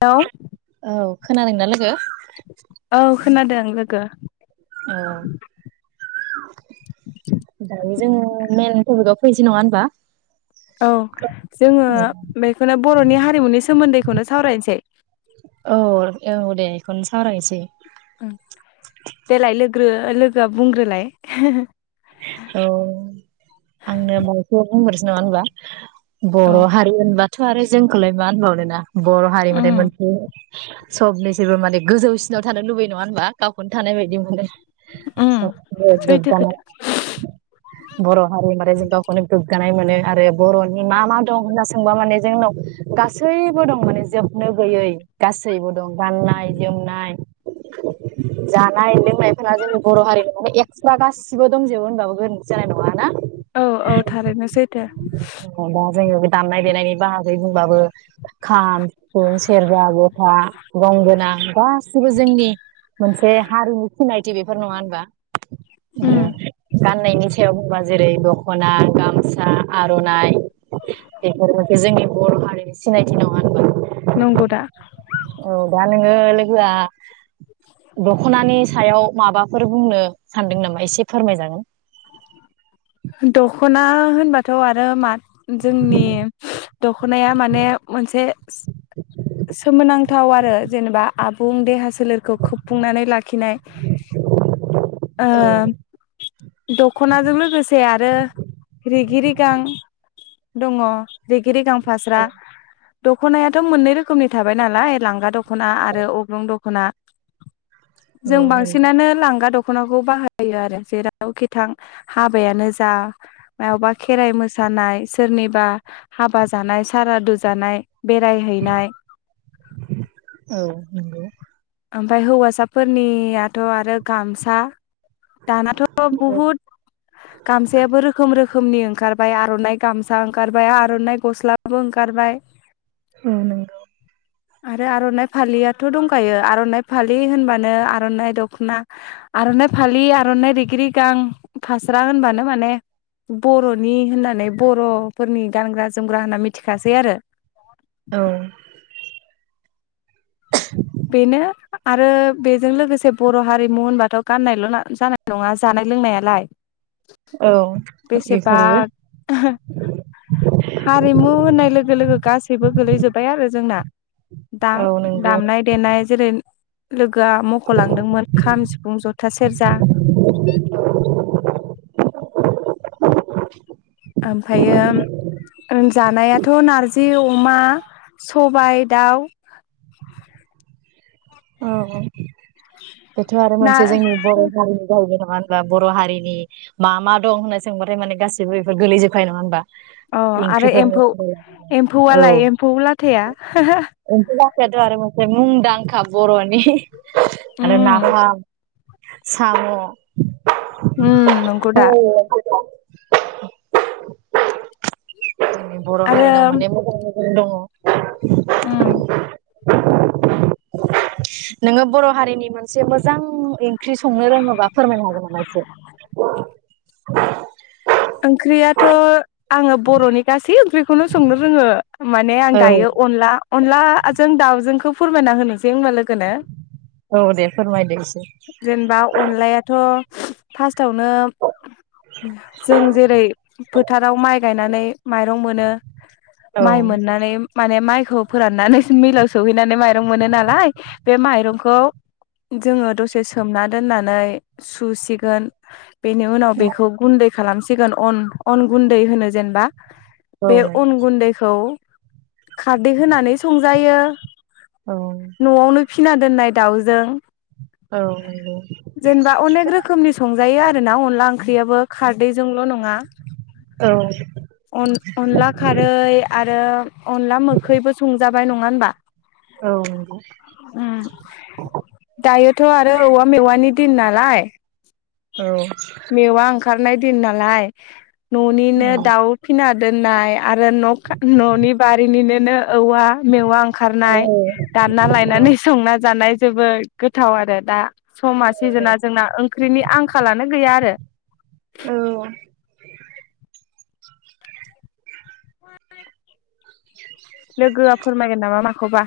औ औ खोनादोंना लोगो? औ खोनादों लोगो औ दायो जोङो मेन टपिकाव फैनोसै नङा होनबा औ जोङो बेखौनो बर'नि हारिमुनि सोमोन्दै खौनो सावरायनोसै औ औ दे बेखौनो सावरायनोसै। ओं देलाय लोगो लोगोआ बुंग्रोलाय औ आंनो बुंनोसै बुंग्रोनोसै नङा होमब्ला औ बर' हारि होनबा थ' आरो जोंखौलाय मा होनबावनो ना बर'हारि माने मोनसे सबनि सैबो माने गोजौसिनाव थानो लुबै नङा होनबा गावखौनो थानाय बायदि मोनो। सबथिंनो सैथो गोग्गानाय खोथा बर' हारि माने जों गावखौनो गोग्गा नाय मोनो आरो बर'नि मा मा दं होनना सोंबा माने जोंनाव गासैबो दं माने जोबनो गैयै गासैबो दं गाननाय-जोमनाय जानाय लोंनायफ्रा जों बर' हारिमुआव एक्सट्रा गासिबो दंजोबो होनबाबो गोरोनथि जानाय नङा ना। दा औ औ थारैनो सैथो जोङो बे दामनाय-देनायनि बाहागै बुंबाबो खाम, सिफुं, सेरजा, गथा, गंगोना गासिबो जोंनि मोनसे हारिनि सिनायथि बेफोर नङा होनबा। गाननायनि सायाव बुंबा जेरै रै दख'ना, गामसा, आर'नाइ बेफोरबोदि जोंनि बर' हारिनि सिनायथि नङा होनबा नंगौ दा औ दा नोङो ल़ोगोआ दख'नानि सायाव माबाफोर बुंनो सानदों नामा एसे फोरमायजागोन दख'ना होनबाथ' आरो मा जोंनि दख'नाया माने मोनसे सोमोनांथाव आरो जेनेबा आबुं देहा स सोलेरखौ खोबफुंनानै लाखिनाय औ दखनाजों लोगोसे आरो रिगि रि गां दङ रिगि रिगां फास्रा दख'नायाथ' मोननै रोख़ोम नि थाबाय नालाय लांगा दख' दख'ना आरो अग्लं दख'ना जों नंगौ बांसिनानो लांगा दख' दख'नाखौ बाहायो आरो जेरावखि थां हाबायानो जा मबा खेराइ मोसानाय सोरनिबा हाबा जानाय सारादु जानाय बेरायहैनाय औ नोंगौ ओमफ्राय हौवासाफोरनियाथ' आरो गामसा दानाथ' बुहुद गामसायाबो रोखोम रोखोम रोखोमनि ओंखारबाय आर'नाइ गामसा ओंखारबाय आर'नाइ गस्लाबो ओंखारबाय औ नंगौ आरो आर'नाय फालिया थ' दंखायो आर'नाय फालि होनबानो आर'नाइ दख'ना आर'नाय फालि आर'नाय रिगि रिगां फास्रा होनबानो माने बर'नि होननानै बर'फोरनि गानग्रा जोमग्रा होनना मिथिखासै आरो औ बेनो आरो बेजों लोगोसे बर' हारिमु होनबाथ' गाननायल' जानाय नङा जानाय लोंनायालाय औ बेसेबा बेफोरबो हारिमु होननाय लोगो लोगो गासैबो गोलैजोब्बाय आरो जोंना द औ नंगौ औ दामनाय देनाय जेरै लोगो आ मख'लांदोंमोन खाम सिफुं जथा सेरजा ओमफ्रायो जानायाथ' नारजि अमा सबाय दाउ औ औ बेथ' आरो ना मोनसे जोंनि बर' हारिनि गावनो नङा बा बर' हारिनि मा मा दं होनना सोंबाथाय माने गासिबो बेफोर गोलैजोबखायो नङा होनबा अ आरो ओंख्रिफोरनि एमफौ औ एम्फौआलाय एम्फौ लाथाया बेथ' आरो मोनसे मुंदांखा बर'नि आरो उम नाफाम साम' उम नंगौ दा [unintelligible] जोंनि बर' आरो हारिनाव माने मोजां मो दङ उम [unintelligible] नोङो बर' हारिनि मोनसे मोजां एंख्रि संनो रोङोबा फोरमायनो हागोन नामा एसे ओंख्रियाथ' आङो बर'नि गासै ओंख्रि खौनो संनो रोङो माने आं औ दायो अनला अनलाजों दाउजोंखो फोरमायना होनोसै होमबा लो गोनो औ दे फोरमायदो एसे जेनबा अनलायाथ' फास्टावनो जों जेरै फोथाराव माइ गायनानै माइरं मोनो। औ माइ मोननानै माने माइ खौ फोराननानै मिलाव सौहैनानै माइरं मोनो नालाय बे माइरंखौ जोङो दसे सोमना दोननानै सुसिगोन। बेनि उनाव बेखौ गुन्दै खालामसिगोन अन अन गुन्दै होनो जेनबा। औ बे अन गुन्दैखौ खारदै होनानै संजायो। नों न'आवनो फिना दोननाय दाउजों औ नंगौ जेनबा अनेक रोखोमनि संजायो आरो ना अनला ओं ख्रियाबो खा दैजोंल' नङा अन अनला खारै आरो अनला मोखैबो संजाबाय नङा होनबा? औ नंगौ उम दायोथ' आरो औवा मेवानि दिन नाल लाय औ खारनाय दिन नालाय न'निनो दाउ फिना दोननाय आरो न' न'नि बारिनिनो नो औवा मेवा उम औ खारनाय दानना लायनानै संना जानाय जोबोर गोथाव आरो दा। समा सिजोना जोंना ओंख्रिनि आंखालानो गैया आरो औ लोगोआ फोरमायगोन नामा मा खबा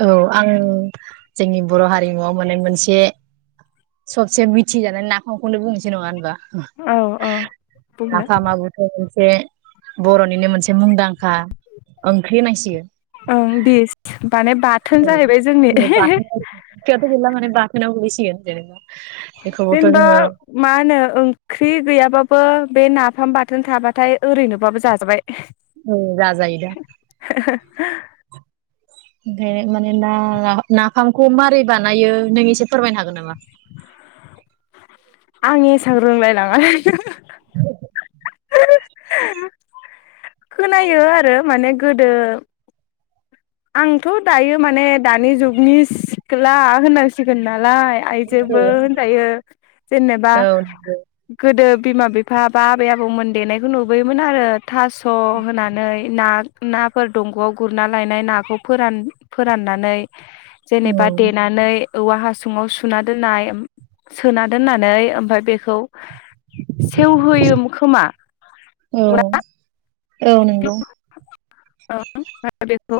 औ आं जोंनि बर' हारिमुआव माने मोनसे सबसे मिथिजानाय नाफामखौनो बुंनोसै नङा होनबा। औ औ नाफामाबोथ' मोनसे एसे बर'निनो मोनसे मुंदांखा ओंख्रि होननांसिगोन। ओं देस माने बाथोन जाहैबाय जोंनि बाथोनाव [unintelligible] बेखौबोथ' जेनेबा जोङो मा होनो ओंख्रि गैयाबा बो बे नाफाम बाथोन थाबाथाय ओरैनोबाबो जाजाबाय। औ जाजायोदा। [inaudible] ओमफ्राय माने ना नाफामखौ मारै बानायो नों एसे फोरमायनो हागोन नामा? आं एसां रोंलायलाङा। [inaudible] [inaudible] खोनायो आरो माने गोदो आंथ' दायो माने दानि जुगनि सिख्ला होननांसिगोन ना लाय आइजोबो होनजायो। जेनेबा औ गोदो बिमा बिफा बा आबै आबौमोन देनायखौ नुबोयोमोन आरो। थास' होनानै ना नाफोर दंग'आव गुरना लायनाय ना खौ फोरान-फोराननानै। जेनेबा औ देनानै औवा हासुङाव सुना दोननाय सोना दोननानै ओमफाय बेखौ सेवहोयोमोन खोमा। औ नंगौना? औ नोंगौ। ओं [unintelligible] ओमफ्राय बेखौ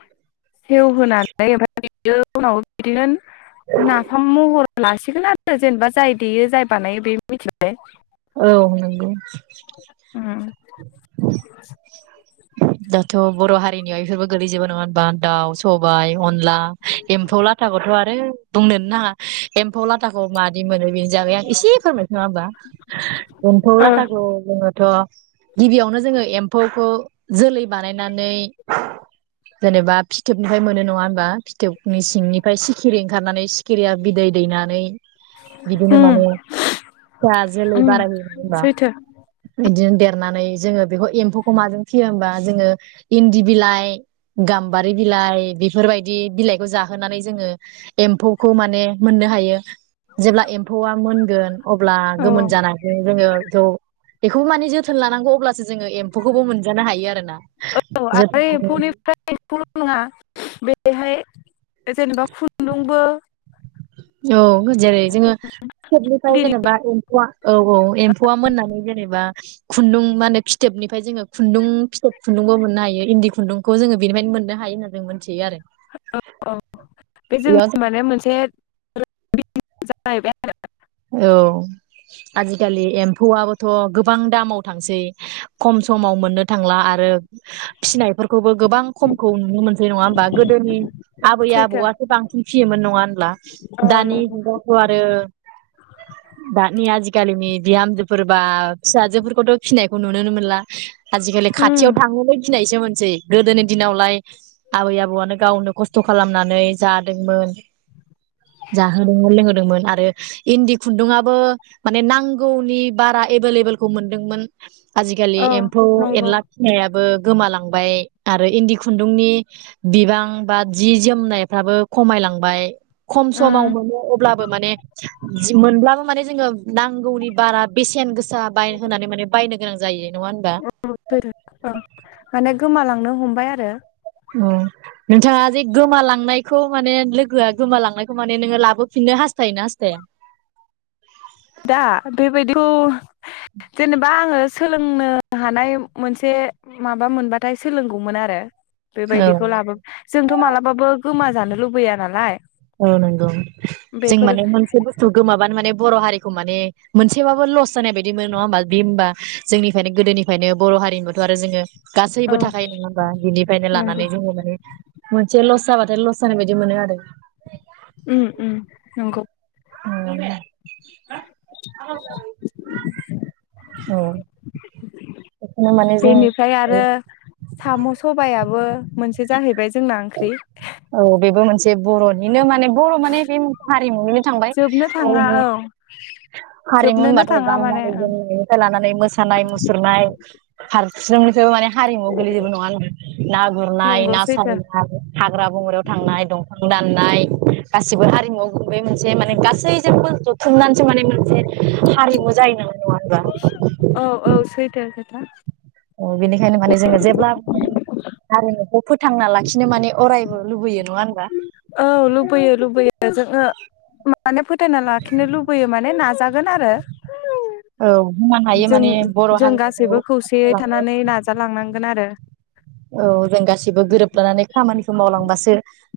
सेवहोनै ओमफ्राय बियो उनाव बिदिनो नाफाम महर लासिगोन आरो जेनेबा जाय देयो जाय बानायो बे मिथिबाय। औ नोंगौ। उम। दाथ' बर' हारिनियाव इफोरबो गोलैजोबो नङा होनबा दाउ सबाइ अनला एम्फौ लाथाखौथ' आरो बुंनोनो नाङा। एम्फौ लाथाखौ मादि मोनो बेनो बागै आं एसे फोरमायनोसै नङा होमबा। एम्फौ लाथाखौ जोङोथ' गिबियावनो जोङो एम्फौखौ जोलै बानायनानै जेनेबा फिथोबनिफ्राय मोनो नङा होनबा फिथोबनि सिंनिफ्राय सिखिरि ओंखारनानै सिखिरिया बिदै दैनानै बिदिनो उम माने [unintelligible] उम बारायहोयो नङा होनबा सैथो। बिदिनो देरनानै जोङो बेखौ एम्फौखौ माजों फियो होमबा जोङो इन्दि बिलाइ गाम्बारि बिलाइ बेफोरबायदि बिलाइखौ जाहोनानै जोङो एम्फौखौ माने मोननो हायो। जेब्ला एम्फौआ मोनगोन अ औ गोमोन जानानै जोङो ज' बेखौबो माने जोथोन लानांगौ अब्लासो जोङो एम्फौखौबो मोनजानो हायो आरोना। औ जोथोन आरो लानानै एम्फौनिफ्राय एम्फौल' नङा बेहाय जेनेबा खुन्दुंबो औ जेरै जोङो फिथोबनिफ्राय जेनेबा एमफौआ औ औ एम्फौआ मोननानै जेनेबा खुन्दुं माने फिथोबनिफ्राय जोङो खुन्दुं फिथोब खुन्दुंबो मोननो हायो इन्दि खुन्दुंखौ जोङो बेनिफ्रायनो मोननो हायो होननानै जों मोनथियो आरो बे बेयाव जोंनि जों माने मोनसे [unintelligible] औ आजिखालि एम्फौआबोथ थ' गोबां दामाव थांसै खम समाव मोननो थांला आरो फिसिनायफोरखौबो गोबां खमखौ नुनो मोनसै नङा होमबा गोदोनि आबै सैथो आबौआथ' बांसिन फियोमोन नङा होनब्ला अ दानि नंगौ जुगावथ' आरो दानि आजिखालिनि बिहामजो सोरबा फिसाजोफोरखौथ' फिनाय नुनोनो मोनला आजिखालि उम खाथियाव थांनोबो गिनाय मोनसै गोदोनि दिनावलाय आबै आबौआनो गावनो खस्थ' खालामनानै जादोंमोन जाहोदोंमोन लोंहोदोंमोन आरो इन्दि खुन्दुआबो माने नांगौनि बारा एभेलेबलखौ मोनदोंमोन आजिखालि औ एम्फौ नंगौ एनला फिनायाबो गोमालांबाय आरो इन्दि खुन्दुंनि बिबां बा जि जोमनायफ्राबो खमायलांबाय खम समाव उम मोनो अब्लाबो माने मोनब्लाबो माने जोङो नांगौनि बारा बेसेन गोसा होनानै माने बायनो गोनां जायो नङा होनबा औ सैथो माने गोमालांनो हमबाय आरो नोंथाङा जे गोमालांनायखौ माने लोगोआ गोमालांनायखौ माने नोङो लाबोफिननो हास्थायोना हास्थाया दा बेबायदिखौ जेनेबा आङो सोलोंनो हानाय मोनसे माबा मोनबाथाय सोलोंगौमोन आरो औ बेबायदिखौ लाबो जोंथ' मालाबाबो गोमा जानो लुबैया नालाय अ नंगौ जों बेफोर माने मोनसे बुस्थु गोमाबानो माने बर' हारिखौ माने मोनसेबाबो लस जानाय बायदि मोनो नङा होमबा बि होमबा जोंनिफ्रायनो गोदोनिफ्रायनो बर' हारिनिबोथ' आरो जोङो औ गासैबो थाखायो नङा होमबा बिनिफ्रायनो नंगौ लानानै जोङो माने मोनसे लस जाबाथाय लस जानाय बायदि मोनो आरो उम उम नंगौ। [unintelligible] औ बेखौनो माने जों बेनिफ्राय आरो साम' सबायआबो मोनसे जाहैबाय ज जोंना ओंख्रि जे बर'निनो मा माने बर' माने बे हारिमुनिनो थांबाय जोबनो थाङा हारिमु औ हारिमु जोबनोनो होनबाथाय थाङा माने गाननाय ओं जोमनायनिफ्राय लानानै मोसानाय मुसुरनाय हार जोंनिफ्रायबो माने हारिमुआव गोलैजोबो नङा होमबा ना गुरनाय नंगौ ना सैथो सारनाय हाग्रा बंग्रायाव थांनाय दंफां दाननाय गासिबो हारिमुआव गुबै मोनसे माने गासैजोंबो जथुमनान सो माने मोनसे हारिमु जायो [unintelligible] नङा होनबा औ औ सैथो नोंथां। बेनिखायनो माने जोङो जेब्ला हारिमुखौ फोथांना लाखिनो माने अरायबो लुबैयो नङा होनबा? औ लुबैयो लुबैयो जोङो मा माने फोथायना लाखिनो लुबैयो माने नाजा गोन आरो औ बुंनो [inaudible] हायो जों माने बर' जों गासैबो हारिमुखौ खौसेयै थानानै नाजालांनांगोन आरो। औ जों गासिबो गोरोबलानानै खामानिखौ मावलांबासो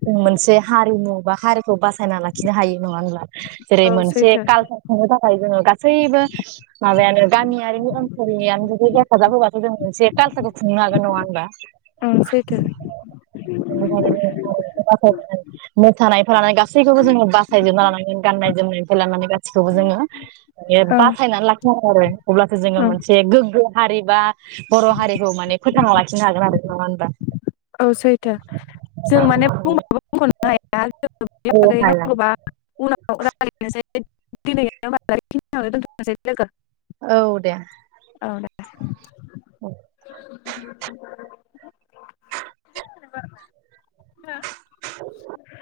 जों मोनसे हारिमु बा हारिखौ बासायना लाखिनो हायो नङा होमब्ला? जेरै औ मोनसे सैथो काल [unintelligible] खुंनो थाखा थाय जोङो गासैबो माबायानो गामियारिनि ओनसोलनियानो जुदि हेफाजाब होबाथ' जों मोनसे कालचारखौ खुंनो हागोन नङा होमबा? [inaudible] बेनिखायनो ओं सैथो बे हारिमुखौ बासाय नांगोन। मोसानायखौ लानानै गासैखौबो जोङो बासायजोबना लानांगोन गाननाय जोमनायनिफ्राय लानानै गासिखौबो जोङो। हायो ओं बासायना ला [unintelligible] आरो अब्लासो जोङो ओं मोनसे गोग्गो हारि बा बर' हारिखौ माने फोथांना लाखिनो हागो गोन आरो नङा होनबा? औ सैथो जों माने बुंबाबो [unintelligible] औ हागोन हाया। [unintelligible] [unintelligible] औ दे। औ दे। [inaudible] [unintelligible]